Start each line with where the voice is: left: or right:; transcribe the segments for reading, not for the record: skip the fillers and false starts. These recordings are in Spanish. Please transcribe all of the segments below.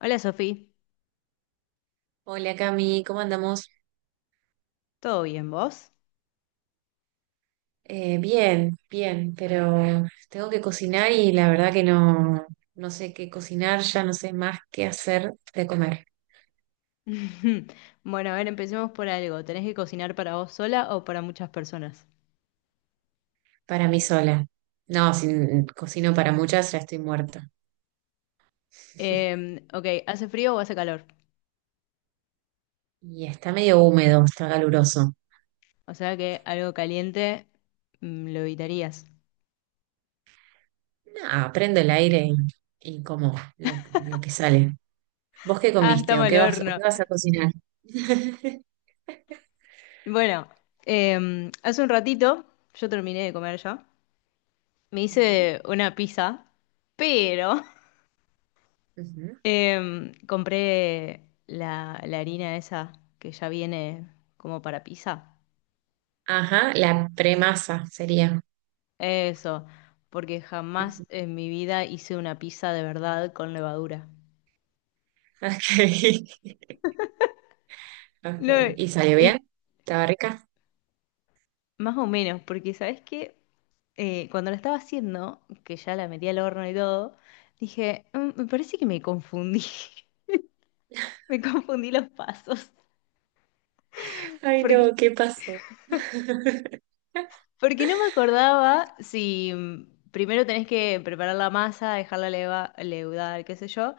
left: Hola Sofía,
right: Hola Cami, ¿cómo andamos?
left: ¿todo bien vos?
right: Bien, bien, pero tengo que cocinar y la verdad que no sé qué cocinar, ya no sé más qué hacer de comer
left: Bueno, a ver, empecemos por algo. ¿Tenés que cocinar para vos sola o para muchas personas?
right: para mí sola. No, si n- cocino para muchas ya estoy muerta.
left: Ok, ¿hace frío o hace calor?
right: Y está medio húmedo, está caluroso.
left: O sea que algo caliente lo evitarías.
right: Nada, prendo el aire y como lo que sale. ¿Vos qué
left: Ah,
right: comiste
left: estamos
right: o
left: al
right: qué
left: horno.
right: vas a cocinar?
left: Bueno, hace un ratito yo terminé de comer ya. Me
right: Ujú,
left: hice una pizza, pero
right: ujú.
left: compré la harina esa que ya viene como para pizza.
right: Ajá, la premasa sería.
left: Eso, porque jamás
right: Ujú.
left: en mi vida hice una pizza de verdad con levadura.
right: Ok. Ok.
left: No,
right: ¿Y salió
left: y
right: bien? ¿Estaba rica?
left: más o menos, porque ¿sabes qué? Cuando la estaba haciendo, que ya la metí al horno y todo, dije, Me parece que me confundí, me confundí los pasos,
right: Ay,
left: porque,
right: no, ¿qué pasó?
left: porque no me acordaba si primero tenés que preparar la masa, dejarla leva, leudar, qué sé yo,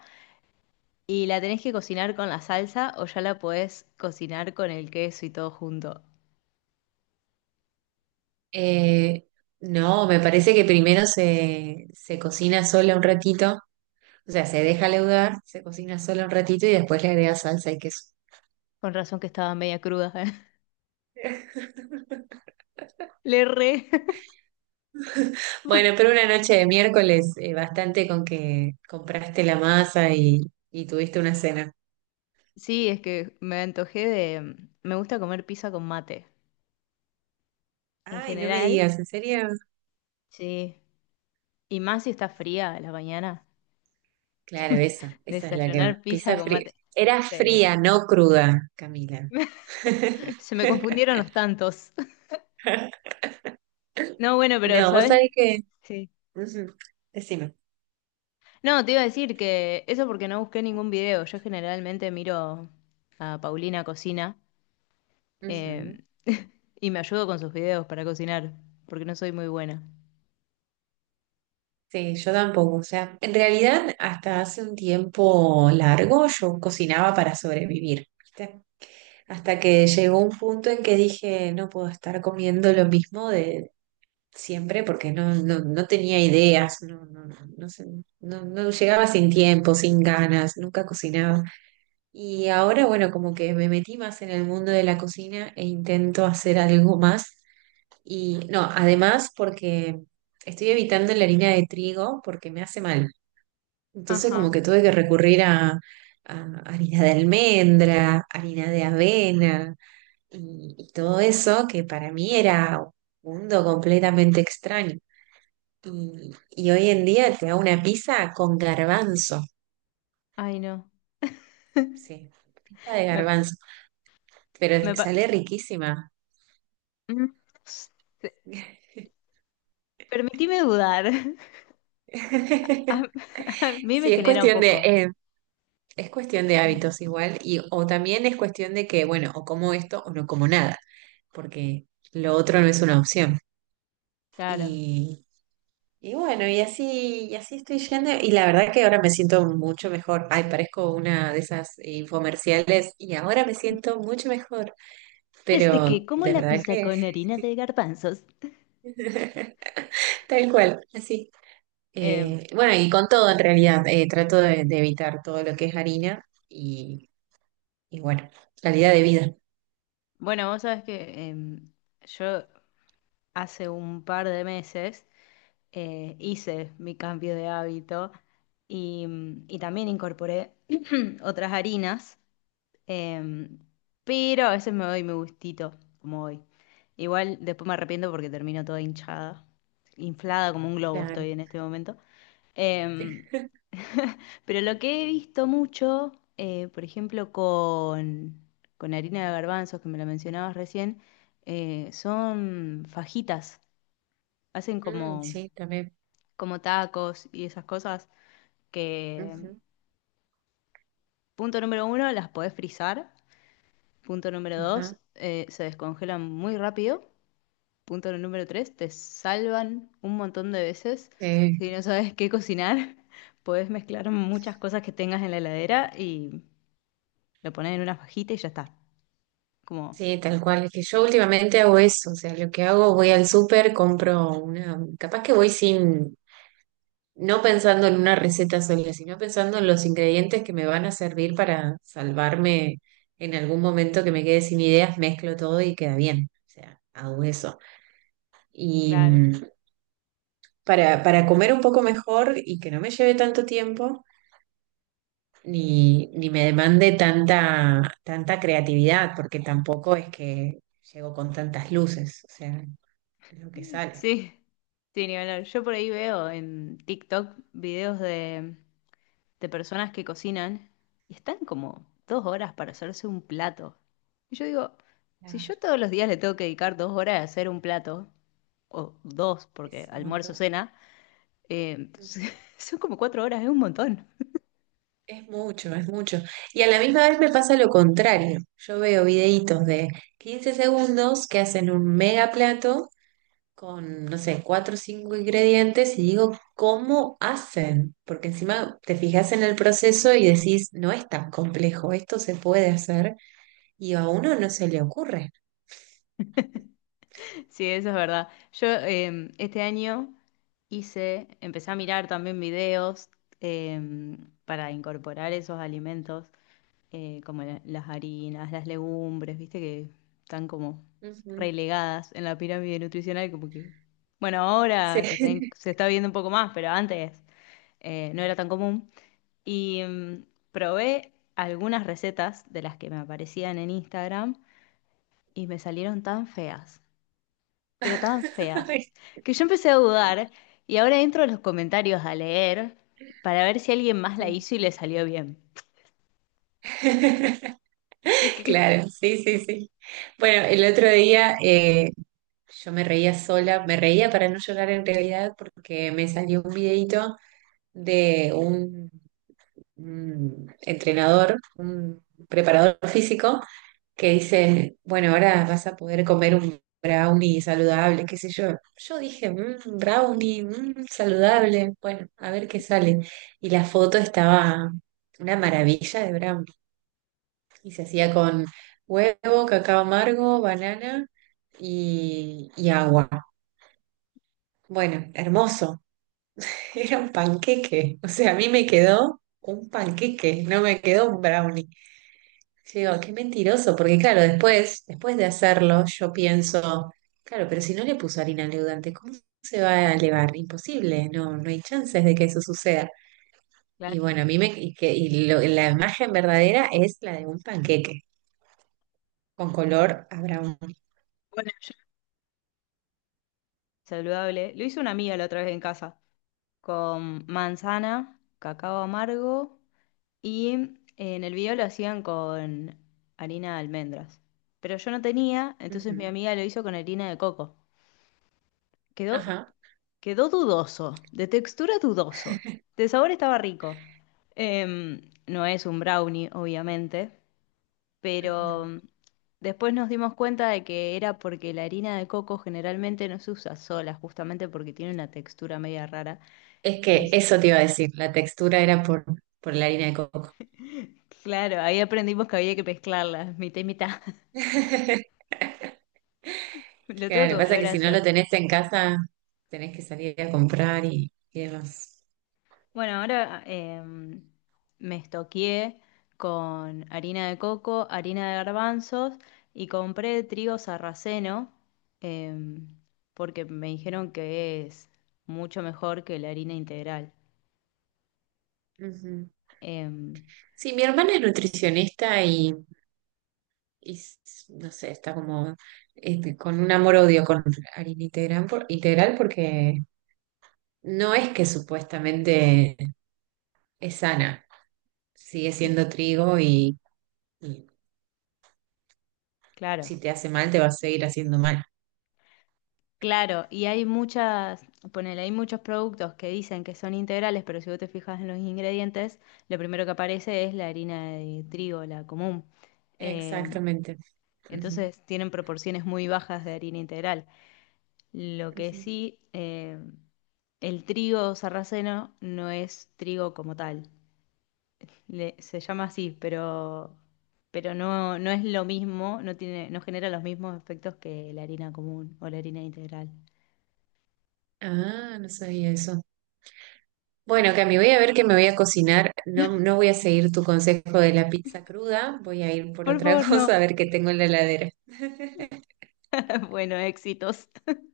left: y la tenés que cocinar con la salsa o ya la podés cocinar con el queso y todo junto.
right: Eh, no, me parece que primero se cocina sola un ratito, o sea, se deja leudar, se cocina sola un ratito y después le agrega salsa y queso.
left: Con razón que estaba media cruda. Le re.
right: Bueno, pero una noche de miércoles, bastante con que compraste la masa y tuviste una cena.
left: Sí, es que me antojé. Me gusta comer pizza con mate. En
right: Ay, no me
left: general,
right: digas, ¿en serio?
left: sí. Y más si está fría a la mañana.
right: Claro, esa es la que va.
left: Desayunar pizza
right: Pizza
left: con
right: fría.
left: mate.
right: Era
left: Sí.
right: fría, no cruda, Camila.
left: Se me confundieron los tantos. No, bueno, pero
right: No, vos
left: ¿sabes?
right: sabés que...
left: Sí.
right: Ujú, decime.
left: No, te iba a decir que eso porque no busqué ningún video. Yo generalmente miro a Paulina Cocina
right: Ujú.
left: eh, y me ayudo con sus videos para cocinar, porque no soy muy buena.
right: Sí, yo tampoco. O sea, en realidad hasta hace un tiempo largo yo cocinaba para sobrevivir, ¿viste? Hasta que llegó un punto en que dije, no puedo estar comiendo lo mismo de siempre porque no tenía ideas, no sé, no llegaba sin tiempo, sin ganas, nunca cocinaba. Y ahora, bueno, como que me metí más en el mundo de la cocina e intento hacer algo más. Y no, además porque estoy evitando la harina de trigo porque me hace mal. Entonces como
left: Ajá.
right: que tuve que recurrir a harina de almendra, harina de avena y todo eso que para mí era un mundo completamente extraño. Y hoy en día te hago una pizza con garbanzo.
left: Ay, no.
right: Sí, pizza de
left: Me,
right: garbanzo, pero
left: me pa-
right: sale riquísima.
left: no sé. Permitime dudar. A, a mí me
right: Sí, es
left: genera un
right: cuestión de,
left: poco.
right: es cuestión de
left: Mm,
right: hábitos igual, y o también es cuestión de que, bueno, o como esto o no como nada, porque lo otro no es una opción.
left: claro.
right: Y, y bueno, y así estoy yendo, y la verdad que ahora me siento mucho mejor. Ay, parezco una de esas infomerciales, y ahora me siento mucho mejor,
left: Desde
right: pero
left: que como
right: de
left: la
right: verdad
left: pizza
right: que
left: con harina de garbanzos.
right: tal cual, así.
left: Eh,
right: Bueno, y con todo en realidad, trato de evitar todo lo que es harina y bueno, calidad de vida.
left: bueno, vos sabés que yo hace un par de meses hice mi cambio de hábito y también incorporé otras harinas. Em, pero a veces me doy mi gustito, como hoy. Igual después me arrepiento porque termino toda hinchada, inflada como un globo
right: Claro.
left: estoy en este momento. Em, pero lo que he visto mucho, por ejemplo, con harina de garbanzos, que me la mencionabas recién, son fajitas. Hacen
right: Mm,
left: como,
right: sí, también.
left: como tacos y esas cosas que,
right: Ujú,
left: punto número uno, las podés frizar. Punto número dos,
right: ajá.
left: se descongelan muy rápido. Punto número tres, te salvan un montón de veces.
right: Sí,
left: Si no sabes qué cocinar, podés mezclar muchas cosas que tengas en la heladera y lo pones en una fajita y ya está. Como,
right: sí, tal cual. Es que yo últimamente hago eso. O sea, lo que hago, voy al súper, compro una. Capaz que voy sin. No pensando en una receta sola, sino pensando en los ingredientes que me van a servir para salvarme en algún momento que me quede sin ideas, mezclo todo y queda bien. O sea, hago eso. Y
left: claro.
right: para comer un poco mejor y que no me lleve tanto tiempo. Ni me demande tanta creatividad, porque tampoco es que llego con tantas luces, o sea, es lo que sale.
left: Sí, sí, ni hablar. Yo por ahí veo en TikTok videos de personas que cocinan y están como 2 horas para hacerse un plato. Y yo digo, si
right: Claro,
left: yo todos los días le tengo que dedicar 2 horas a hacer un plato, o dos, porque
right: es un
left: almuerzo,
right: montón.
left: cena. Eh,
right: Ujú.
left: Son como 4 horas, es un montón.
right: Es mucho, es mucho. Y a la misma vez me pasa lo contrario. Yo veo videitos de 15 segundos que hacen un mega plato con, no sé, cuatro o cinco ingredientes y digo, ¿cómo hacen? Porque encima te fijas en el proceso y decís, no es tan complejo, esto se puede hacer y a uno no se le ocurre.
left: Sí, eso es verdad. Yo este año empecé a mirar también videos eh, para incorporar esos alimentos, como las harinas, las legumbres, viste que están como
right: Ujú.
left: relegadas en la pirámide nutricional, como que, bueno, ahora se está,
right: Sí.
left: se está viendo un poco más, pero antes no era tan común. Y mm, probé algunas recetas de las que me aparecían en Instagram y me salieron tan feas, pero tan feas,
right: Ay,
left: que yo empecé a dudar y ahora entro a los comentarios a leer para ver si alguien más la
right: sí.
left: hizo y le salió bien. Es que,
right: Claro, sí, sí, sí. Bueno, el otro día yo me reía sola, me reía para no llorar en realidad porque me salió un videito de un entrenador, un preparador físico que dicen, bueno, ahora vas a poder comer un brownie saludable, qué sé yo. Yo dije, "Mm, brownie, mm, saludable, bueno, a ver qué sale". Y la foto estaba una maravilla de brownie. Y se hacía con huevo, cacao amargo, banana y agua. Bueno, hermoso. Era un panqueque. O sea, a mí me quedó un panqueque, no me quedó un brownie. Sí, digo, qué mentiroso, porque claro, después de hacerlo, yo pienso, claro, pero si no le puso harina al leudante, ¿cómo se va a elevar? Imposible, no, no hay chances de que eso suceda. Y
left: claro,
right: bueno, a mí me, la imagen verdadera es la de un panqueque, con color a brown.
left: bueno, saludable. Lo hizo una amiga la otra vez en casa, con manzana, cacao amargo y en el video lo hacían con harina de almendras. Pero yo no tenía, entonces mi
right: Ujú.
left: amiga lo hizo con harina de coco. Quedó
right: Ajá.
left: Quedó dudoso, de textura dudoso. De sabor estaba rico. Em, no es un brownie, obviamente, pero
right: Ajá.
left: después nos dimos cuenta de que era porque la harina de coco generalmente no se usa sola, justamente porque tiene una textura media rara.
right: Es
left: Y
right: que
left: s-
right: eso te iba a decir, la textura era por la harina de coco.
left: claro, ahí aprendimos que había que mezclarla, mitad y mitad. Lo tengo que
right: Claro, pasa
left: volver
right: que
left: a
right: si no lo
left: hacer.
right: tenés en casa, tenés que salir a comprar y demás.
left: Bueno, ahora me estoqueé con harina de coco, harina de garbanzos y compré trigo sarraceno em, porque me dijeron que es mucho mejor que la harina integral.
right: Ujú.
left: Em,
right: Sí, mi hermana es nutricionista y s- no sé, está como este, con un amor-odio con harina integral porque no es que supuestamente es sana, sigue
left: n-
right: siendo trigo y
left: claro,
right: si te hace mal te va a seguir haciendo mal.
left: claro, y hay muchas, ponele, hay muchos productos que dicen que son integrales, pero si vos te fijas en los ingredientes, lo primero que aparece es la harina de trigo, la común. Em,
right: Exactamente. Ujú,
left: Entonces tienen proporciones muy bajas de harina integral. Lo que
right: ujú.
left: sí, el trigo sarraceno no es trigo como tal. Se llama así, pero no es lo mismo, no tiene, no genera los mismos efectos que la harina común o la harina integral.
right: Ah, no sabía eso. Bueno, Cami, voy a ver qué me voy a cocinar. No, no voy a seguir tu consejo de la pizza cruda, voy a ir por
left: Por
right: otra
left: favor, no.
right: cosa a ver qué tengo en la heladera.
left: Bueno, éxitos.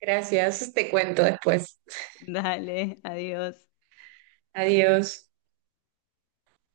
right: Gracias, te cuento después.
left: Dale, adiós.
right: Adiós.